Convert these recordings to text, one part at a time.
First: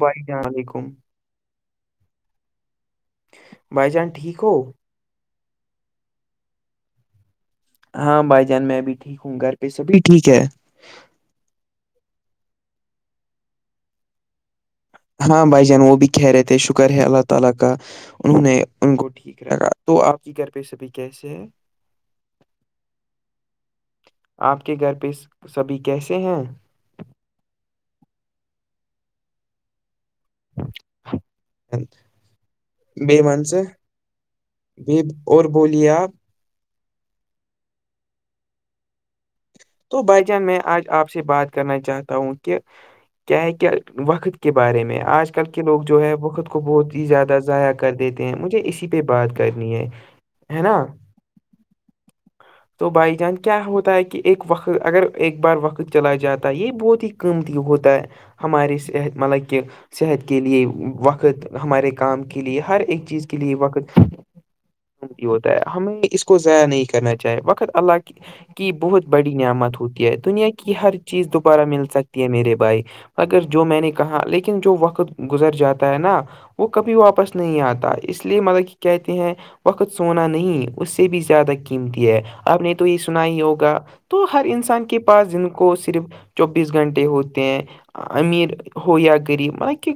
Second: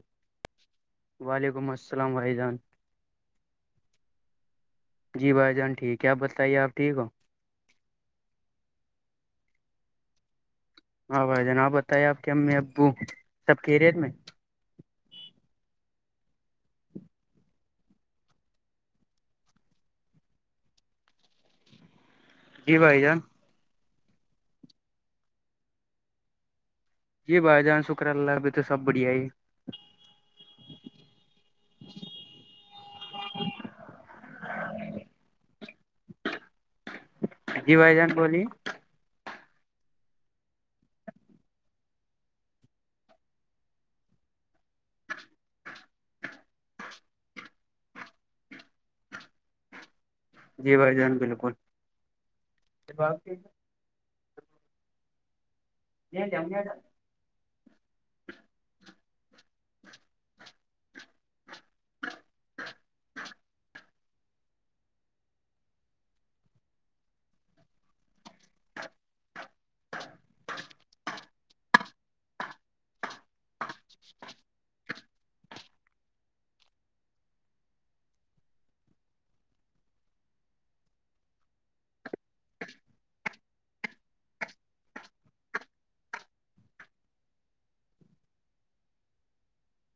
بھائیسام ععلیکم وعلیکم السلام بھائی جان بھائی جان ٹھیک ہو جی بھائی جان ٹھیک کیا آپ بتائیے آپ ٹھیک ہو ہاں بھائی جان میں بھی ٹھیک ہوں گھر پہ سبھی ٹھیک ہے ہاں بھائی جنا آب بتائیے آپ کے ہم میں ابو سب کے ریٹ میں ہاں بھائی جان وہ بھی کہہ رہے تھے شکر ہے اللہ تعالی کا انہوں نے ان کو ٹھیک رکھا تو آپ کی گھر پہ سبھی کیسے ہے بھائی جان آپ کے گھر پہ سبھی کیسے ہیں جی بھائی جان شکر اللہ ابھی تو سب بڑھیا ہی بی مان سے ب اور بولیے آپ ج جی بھائی جان بولی تو بھائی جان میں آج آپ سے بات کرنا چاہتا ہوں کہ کیا ہے کیا وقت کے بارے میں آج کل کے لوگ جو ہے وقت کو بہت ہی زیادہ ضائع کر دیتے ہیں مجھے اسی پہ بات کرنی ہے ہے نا جی بھائی جان بالکل تو بائی جان کیا ہوتا ہے کہ ایک وقت اگر ایک بار وقت چلا جاتا ہے یہ بہت ہی قیمتی ہوتا ہے ہماری صحت مطلب کہ صحت کے لئے وقت ہمارے کام کے لے ہر ایک چیز کے لئے وقت ہوتا ہے ہمیں اس کو ضائع نہیں کرنا چاہیے وقت اللہ کی بہت بڑی نعمت ہوتی ہے دنیا کی ہر چیز دوبارہ مل سکتی میرے بھائی مگر جو میں نے کہا لیکن جو وقت گزر جاتا ہے نا وہ کبھی واپس نہیں آتا اس لیے مطلب کہ کہتے ہیں وقت سونا نہیں اس سے بھی زیادہ قیمتی ہے آپ نے تو یہ سنا ہی ہوگا تو ہر انسان کے پاس جن کو صرف چوبیس گھنٹے ہوتے ہیں امیر ہو یا غریب مطلب کہ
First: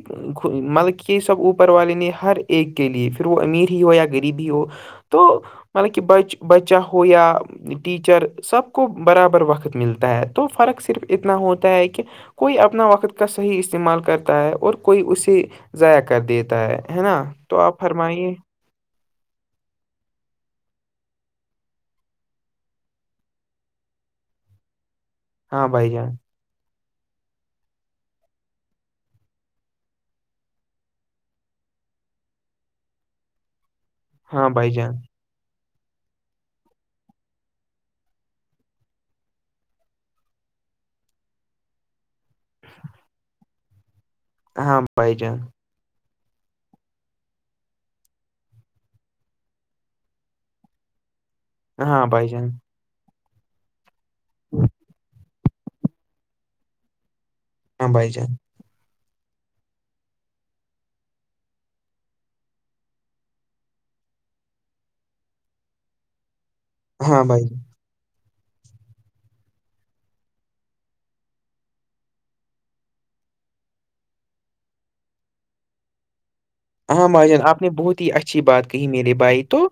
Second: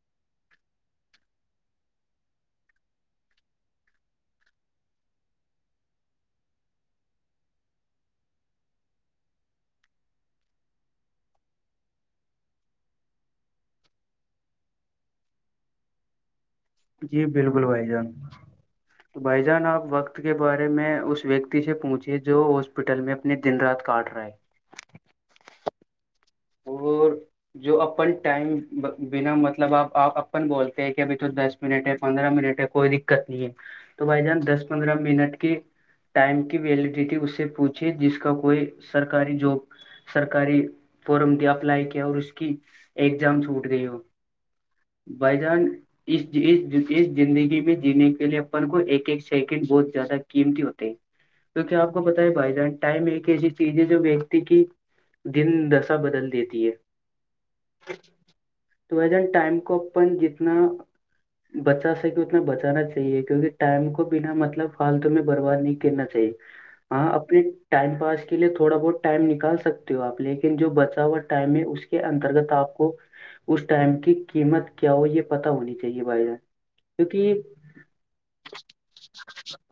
مطلب کہ یہ سب اوپر والے نے ہر ایک کے لیے پھر وہ امیر ہی ہو یا غریب ہی ہو تو مطلب کہ بچ بچہ ہو یا ٹیچر سب کو برابر وقت ملتا ہے تو فرق صرف اتنا ہوتا ہے کہ کوئی اپنا وقت کا صحیح استعمال کرتا ہے اور کوئی اسے ضائع کر دیتا ہے ہے نا جی تو بالکل آپ بھائی جان فرمائیے تو بھائی جان آپ وقت کے بارے میں اس ویکتی سے پوچھیے جو ہاسپٹل میں دن رات کاٹ رہا ہے ہاں بائی جان وہ جو اپن ٹائم بنا مطلب آپ اپن بولتے ہیں کہ ابھی تو دس منٹ ہے پندرہ منٹ ہے کوئی دقت نہیں ہے تو بھائی جان ہاں دس جان پندرہ منٹ کی ٹائم کی ویلیڈیٹی اس سے پوچھی جس کا کوئی سرکاری جاب سرکاری فورم دیا اپلائی کیا اور اس کی ایگزام چھوٹ گئی ہو بھائی جان اس اس زندگی میں جینے کے لیے اپن کو ایک ایک سیکنڈ بہت زیادہ قیمتی ہوتے ہے [inaudible] تو کیا آپ کو پت ہے بھائی جان ٹائم ایک ایسی چیز ہے جو ویکتی کی دن د بدل دیتی ہے ہاں بھائی جان تون ٹائم کو اپن جتنا بچا سکے اتنا بچانا چاہیے کیونکہ ٹائم کو بنا مطلب فالتو میں برباد نہیں کرنا چاہیے ہاں اپنے بھائی جان ٹائم پاس کے لیے تھوڑا بہت ٹائم نکال سکتے ہو آپ لیکن جو ب ا ہوا ٹائم ہے اس کے انترگت آپ کو اس ٹائم کی قیمت کیا ہو یہ پتا ہونی چاہیے بھائی جان ہاں کیونکہ مہاجن آپ نے بہت ہی اچھی بات کہی میرے بھائی تو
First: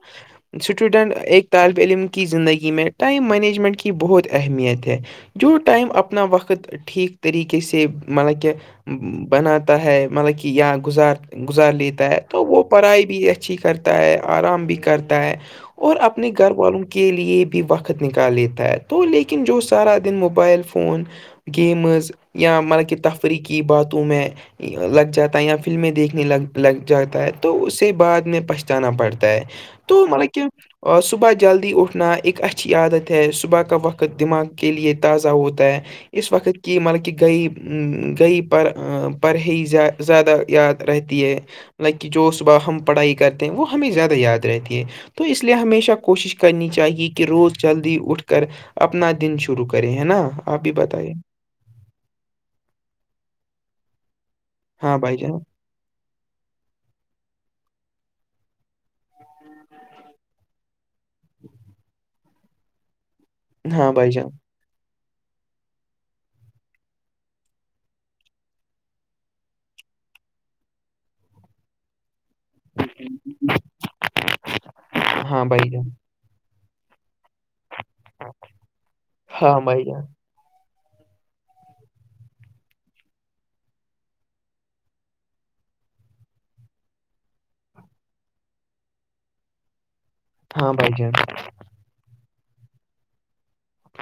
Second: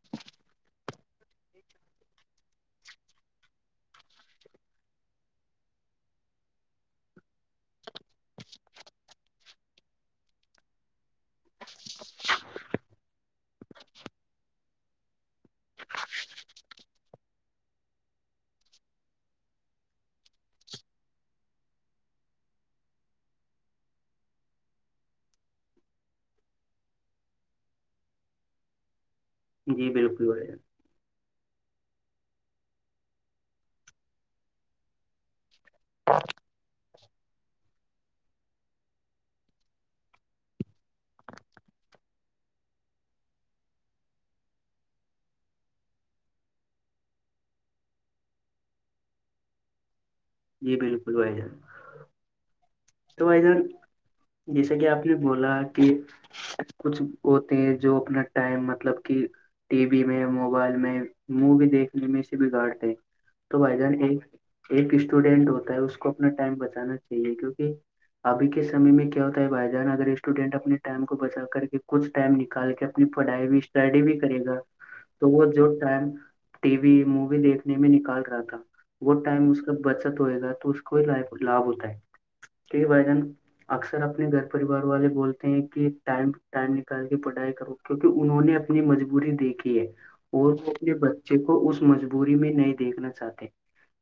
اسٹوڈنٹ ایک طالب علم کی زندگی میں ٹائم مینجمنٹ کی بہت اہمیت ہے جو ائم اپنا وقت ٹھیک طریقے سے مطلب کہ بناتا ہے مطلب کہ یا گزار گزار لیتا ہے تو وہ پڑھائی بھی اچھی کرتا ہے آرام بھی کرتا ہے اور اپنے گھر والوں کے لیے بھی وقت نکال لیتا ہے تو لیکن جو سارا دن موبائل فون فون گیمز یا مطلب کہ تفریحی باتوں میں لگ جاتا ہے یا فلمیں دیکھ گ لگ جاتا ہے تو اسے بعد میں پچتانا پڑتا ہے جی تو بالکل مطلب بھائی کیا جان اور صبح جلدی اٹھنا ایک اچھی عادت ہے صبح کا وقت دماغ کے لیے تازہ ہوتا ہے اس وقت کی مطلب کہ گئی کی پر پرڑ ہی زیادہ یاد رہتی ہیں لائک کی جو صبح ہم پڑھائی کرتے ہیں وہ ہمیں زیادہ یاد رہتی ہے تو اس لیئے ہمیشہ کوشش کرنی چاہیے کہ روز جلدی اٹھ کر اپنا دن شروع کرے ہے نا آپ بھی جی بتائیے بالکل بھائی جان تو بھائی جان جیسے کہ ہاں آپ نے بھائی جان بولا کہ کچھ ہوتے ہیں جو اپنا ٹائم مطلب کہ ٹی وی میں موبائل میں مووی دیکھنے میں سے بگاڑتے ہے تو بھائی جان ایک ایک اسٹوڈینٹ ہوتا ہے اس کو اپنا ٹائم بچانا چاہیے کیونکہ ابھی کے سمے میں کیا ہوتا ہے بھائی جان اگر اسٹوڈینٹ اپنے ٹائم کو بچا کر کے کچھ ٹائم نکال کے اپنی پڑھائی بھی اسٹڈی بھی کرے گا تو ہاں وہ جو بھائی جان ٹائم ٹی وی مووی دیکھنے میں نکال رہا تھا وہ ٹائم ہاں اس کا بھائی جان بچ ہوئے گا تو اس کو ہی لابھ ہوتا ہے بھائی جان اکثر اپنے گھر پریوار والے بولتے ہیں کہ ٹائم ٹائم نکال کے پڑھائی کرو کیونکہ انہوں نے اپنی مجبوری دیکھی ہے اور وہ ہاں بھائی اپنے جان بچے کو اس مجبوری میں نہیں دیکھنا چاہتے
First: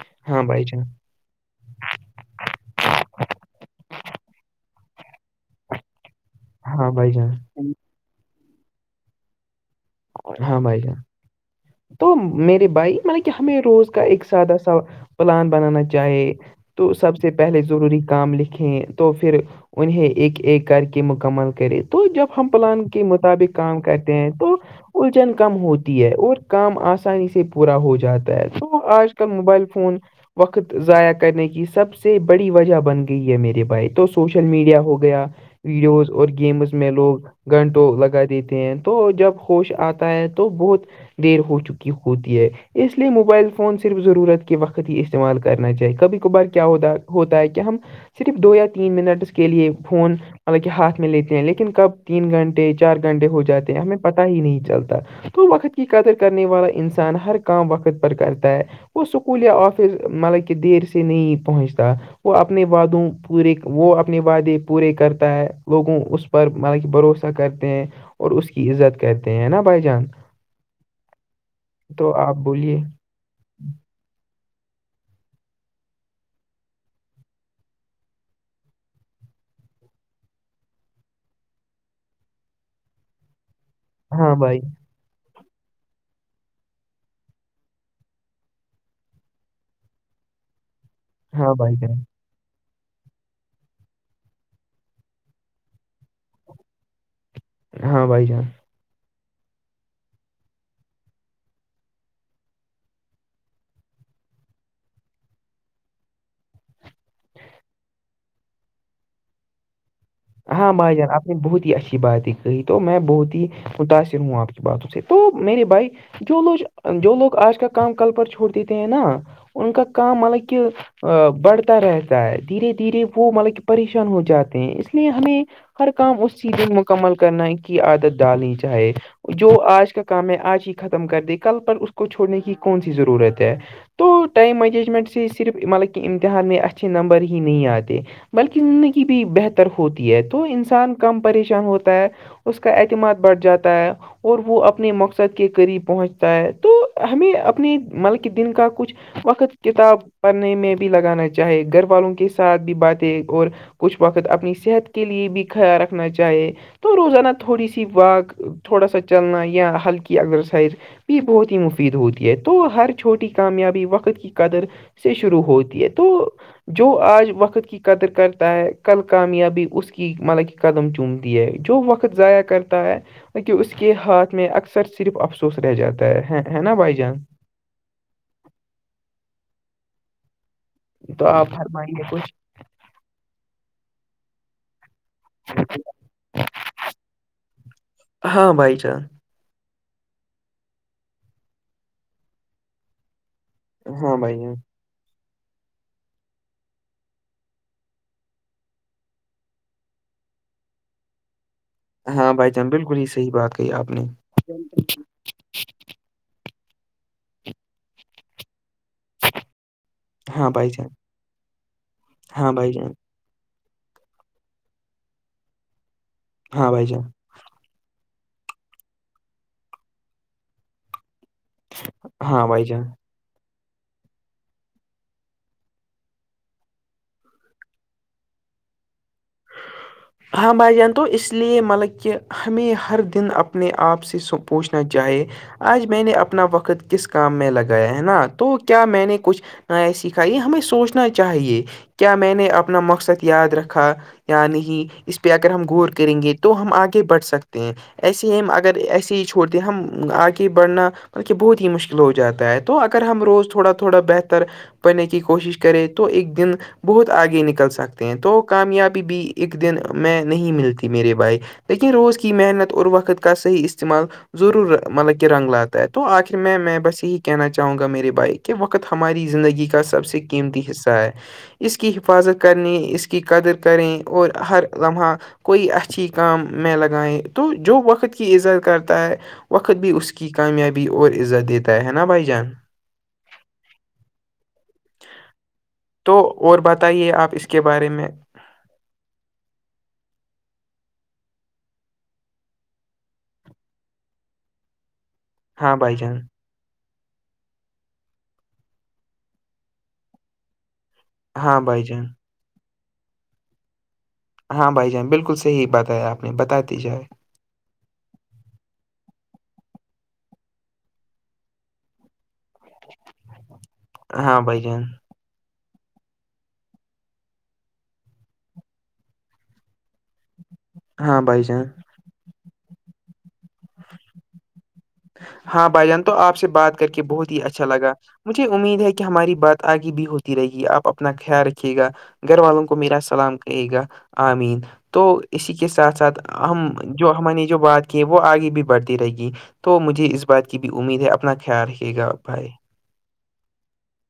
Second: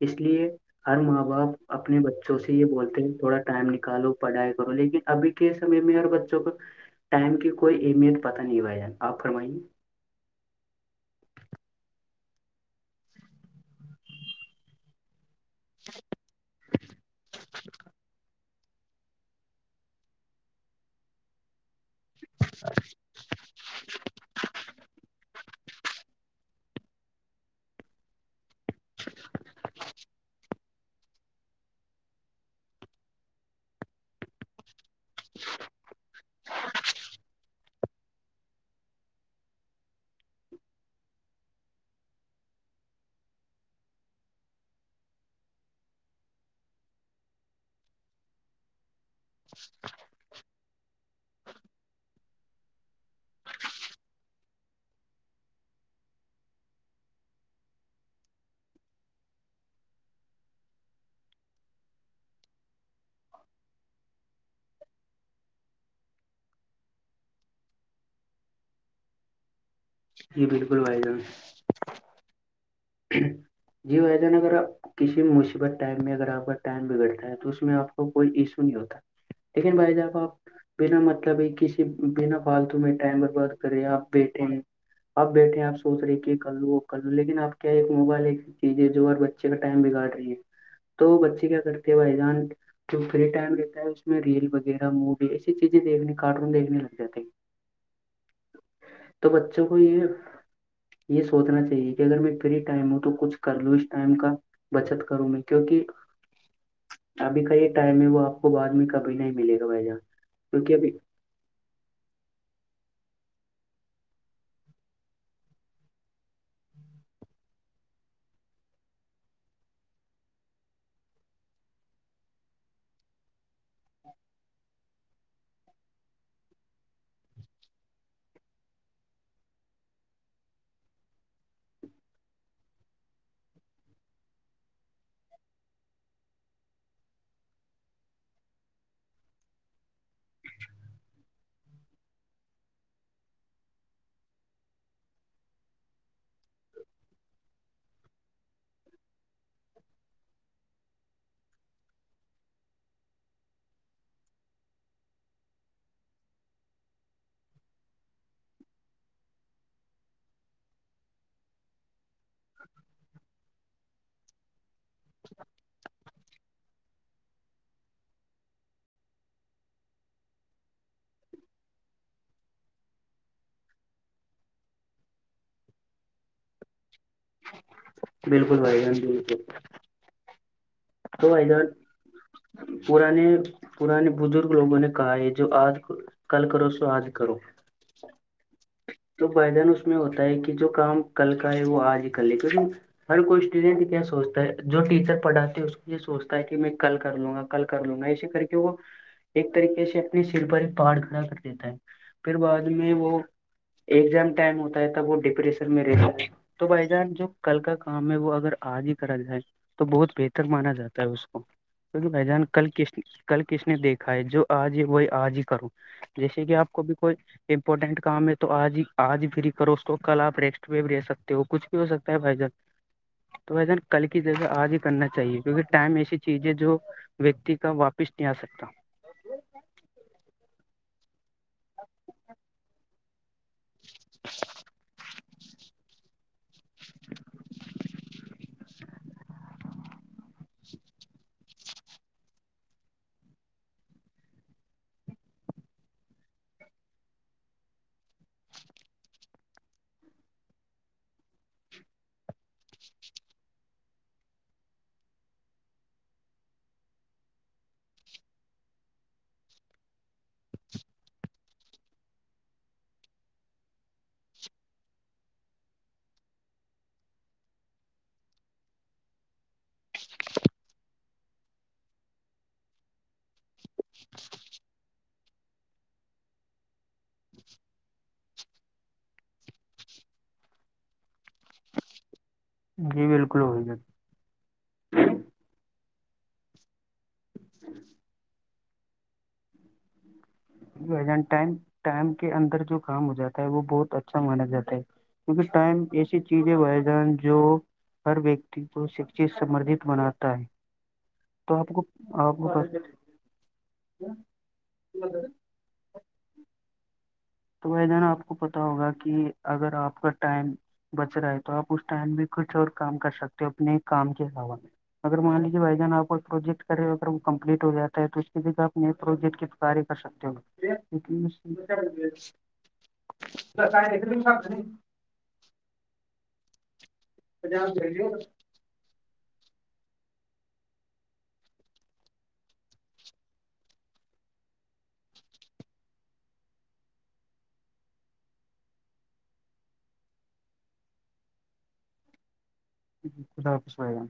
اس ہاں لیے بھائی جان ہر ماں باپ اپنے بچوں سے یہ بولتے ہیں تھوڑا ٹائم نکالو پڑھائی کرو لیکن ابھی کے سمے میں اور بچوں کو ہاں بھائی جان ٹائم کی کوئی اہمیت پتا نہیں بھیجآن آپ فرمائیے ہاں بھائی جان تو میرے بھائی مطلب کہ ہمیں روز کا ایک سادہ سا پلان بنانا چاہے تو سب سے پہلے ضروری کام لکھیں تو پھر اونہے ایک ایک کر کے مکمل کریں تو جب ہم پلان کے مطابق کام کرتے ہیں تو کم ہوتی ہے اور کام آسانی سے پورا ہو جاتا ہے تو آج کل موبائل فون وقت ضائع کرنے کی سب سے بڑی وجہ بن گئی ہے میرے بھائی تو سوشل میڈیا ہو گیا ویڈیوز اور گیمس میں لوگ گھنٹوں لگا دیتے ہیں تو جب حوش آتا ہے تو بہت دیر ہو چکی ہوتی ہیں اس لیے موبائل فون صرف ضرورت کے وقت ہی استعمال کرنا چاہیے کبھی کبھار کیا ہو ہوتا ہے کہ ہم صرف دو یا تین منٹ سے کے لیے فون مطلب کہ ہاتھ میں لیتے ہیں لیکن کب ت گھنٹے چار گھنٹے ہو جاتے ہیں ہمیںں پ نہیں چلتا تو وقت کی قدر کرنے والا انسان ہر کام وقت پر کرتا ہے وہ اسکول یا آفس مطلب کہ دیر سے نہیں پہنچتا وہ اپنے وعدوں پورے وہ اپنے وعدے پورے کرتا ہے لوگوں اس پر مانا کہ بھروسہ کرتے ہیں اور اس کی عزت کرتے ہیں نا بھائی جان جی بالکل بھائی جان تو آپ بولیے جی بھائی جان اگر اپ کسی مصیبت ٹائم میں اگر آپ کا ٹائم بگڑتا ہے تو اس میں آپ کو کوئی ایشو نہیں ہوتا لیکن بھائی جاب آپ بنا مطلب ہی کسی بنا فالتو میں ٹائم بربد رہے آپ ہاں بیٹھے ہیں بھائی اپ بیٹھے ہیں آپ سوچ رہے کہ کر لو وہ کر لوں لیکن آپ کیا ایک موبائل ایک چیز ہے جو ہر بچے کا ٹائم بگاڑ رہی ہے تو بچے کیا کرتے ہیں بھائی جان جو فری ٹائم رہتا ہے اس میں ریل وغیرہ مووی ایسی چیزیں دیکھنے کارٹون دیکھنے لگ جاتا ہیں ہاں بھائی جان تو بچوں کو یہ یہ سوچنا چاہیے کہ اگر ہم فری ٹائم ہو تو کچھ کر لوں اس ٹائم کا بچت کروں میں کیوںک ابھی کا یہ ٹائم ہے وہ آپ کو بعد میں کبھی نہیں ملے گا بھا جان ہاں کیونکہ ابھی بائی جان بہت ہی اچھی بات ہی کہی تو میں بہت ہی متاثر ہوں آپ کی باتوں سے تو میرے بھائی جو لوج جو لوگ آج کا کام کل پر چھوڑ دیتے ہیں نا ان کا کام مطلب کہ ا بڑھتا رہتا ہے دھیرے دھیرے وہ مطلب کہ پریشان ہو جاتے ہیں اس لیے ہمیں ہر کام اس چیز میں مکمل کرنا کی عادت ڈالنی چاہے جو آج کا کام ہے آج ہی ختم کر دے کل پر اس کو چھوڑنے کی کون سی ضرورت ہے تو ٹائم مینجمنٹ سے صرف مطلب کہ امتحان میں اچھے نمبر ہی نہیں آتے بلکہ زندگی بھی بہتر ہوتی ہے تو انسان کم پریشان ہوتا ہے اس کا اعتماد بڑھ جاتا ہے اور وہ اپنے مقصد کے قریب پہنچتا ہے تو ہمیں اپنے مطلب کہ دن کا کچھ وقت کتاب پڑھنے میں بھی لگانا چاہے گھر والوں کے ساتھ بھی باتیں اور کچھ وقت خود اپنی صحت کے لیے بھی خیال رکھنا چاہیے تو روزانا تھوڑی سی واک تھوڑا سا چلنا ہلکی اگزرسائز بھی بہت ہی مفید ہوتی ہے تو ہر چھوٹی کامیابی وقت کی قدر سے شروع ہوتی ہے تو جو آج وقت کی قدر کرتا ہے کل کامیابی اس کی مطلب کہ قدم چومتی ہے جو وقت ضائع کرتا ہے کہ اس کے ہاتھ میں اکثر صرف افسوس رہ جاتا ہے ہے نا بھائی جان بالکل بھائی جان بالکل تو آپ ہرمائیں گے کچھ پے پانی بزرگ لوگوں نے کہا ہے جو آج کل کرو سو آج کرو ہاں بھائی جان تو پائدان اس میں ہوتا ہے کہ جو کام کل کا ہے وہ آج ہی کر لے کیونکہ ہر کوئی اسٹوڈینٹ کیا ہاں بھائی سوچتا ہے جان جو ٹیچر پڑھاتے ہے اس کو یہ سوچتا ہے کہ میں کل کر لوں گا کل کر لوں گا اسی کر کے وہ ایک طریقے سے اپنے سر پر پہاڑ کھڑا کر دیتا ہے ہاں پھر بھائی بعد جان میں بالکل ہی وہ صحیح بات کہی آپ نے ایگزام ٹائم ہوتا ہے تب وہ ڈپریشن میں رہتا تو بھائی جان جو کل کا کام ہے وہ اگر آج ہی کرا جائے تو بہت بہتر ہاں بھائی مانا جان جاتا ہے اس کو کیکہ بھ جان ہاں کل بھائی کس کل کس نے دیکھا ہے جو آج ہی وہی آج ہی کروں جیسے کہ ہاں آپ کو بھائی بھی جان کوئی امپورٹنٹ کام ہے تو آج ہی آج ہی فھرری کرو اس کو کل آپ ریکسٹ وی بھی لے سکتے وہ کچھ بھی ہو سکتا ہے بھائی جان تو بھائی جان کل کی جگہ آج ہی کرنا چاہیے کیونکہ ٹائم ایسی چیز ہے جو ویکتی کا واپس نہیں آ سکتا ہاں بھائیان [unintelligible] تو اس لیے مطلب کہ ہمیں ہر دن اپنے آپ سے س پوچھنا چاہے آج میں نے اپنا وقت کس کام میں لگایا ہے نا تو کیا میں نے کچھ نہ ای سھائی یہ ہمیں سوچنا چاہیے کیا میں نے اپنا مقصد یاد رکھا ی نہیں اس پہ اگر ہم غور کریں گے تو ہم آگے بڑھ سکتے ہیں ایسے ہی اگر ایسے ہی چھوڑتے ہم آگے بڑھنا بلکہ بہت ہی مشکل ہو جاتا ہے تو اگر ہم روز تھوڑا تھوڑا بہتر پنے کی کوشش کرے تو ایک دن بہت آگے نکل سکتے ہیں تو کامیابی بھی ایک دن میں نہیں ملتی میرے بھائی لیکن روز کی محنت اور وقت کا صحیح استعمال ضرور مطلب کہ رنگ لاتا ہے تو آخر میں میں بس یہی کہنا چاہوں گا میری بائک کہ وقت ہماری زندگی کا سب سے قیمتی حصہ ہے اس کی حفاظت کرنے اس کی قدر کریں اور ہر لمحہ کوئی اچھی کام میں لگائیں تو جو وقت کی عزت کرتا ہے وقت بھی اس کی کامیابی اور عزت دیتا ہے نا بھائی جان جی بالکل وہی جات [unintelligible] تو اور بتائیے آپ اس کے بارے میں ٹم ٹائم کے اندر جو کام ہو جاتا ہے وہ بہت اچھا مانا جاتا ہے کیونکہ ہاں ٹائم بھائی جان ایسی چیز جی بھائی جان جو ہر ویکتی کو شک سمردت بناتا ہے تو ہاں آپ کو بھائی جان آپ کو ہاں بھائی جان بالکل صحیح بتایا آپ نے بتا دی جائے تو وہ ج نا آپ کو پتا ہوگا کہ اگر آپ کا ٹائم بچ رہا ہے تو آپ اس ٹائم میں کچھ اور کام کر سکتے ہو اپنے کام کے ہاں علاوہ بھائی میں جان اگر مان لیجیے بھائی جان آ کو پروجیکٹ کرے ہو اگر وہ کمپلیٹ ہو جاتا ہے تو اس کے آپ نئے پروجیکٹ کیاری کر سکتے ہو ہاں بھائی جان [unintelligible] ہاں بھائی جان تو آپ سے بات کر کے بہت ہی اچھا لگا ہو مجھے امید ہے کہ ہماری بات آگے بھی ہوتی رہے گی آپ اپنا خیال رکھیے گا گھر والوں کو میرا سلام کہے گا آمین تو اسی کے ساتھ ساتھ ہم جو ہم نے جو بات کی وہ آگے بھی بڑھتی رہے گی تو مجھے اس بات کی بھی امید ہے اپنا خیال رکھیے گا بھائی جی خدا حافظ بھائی جان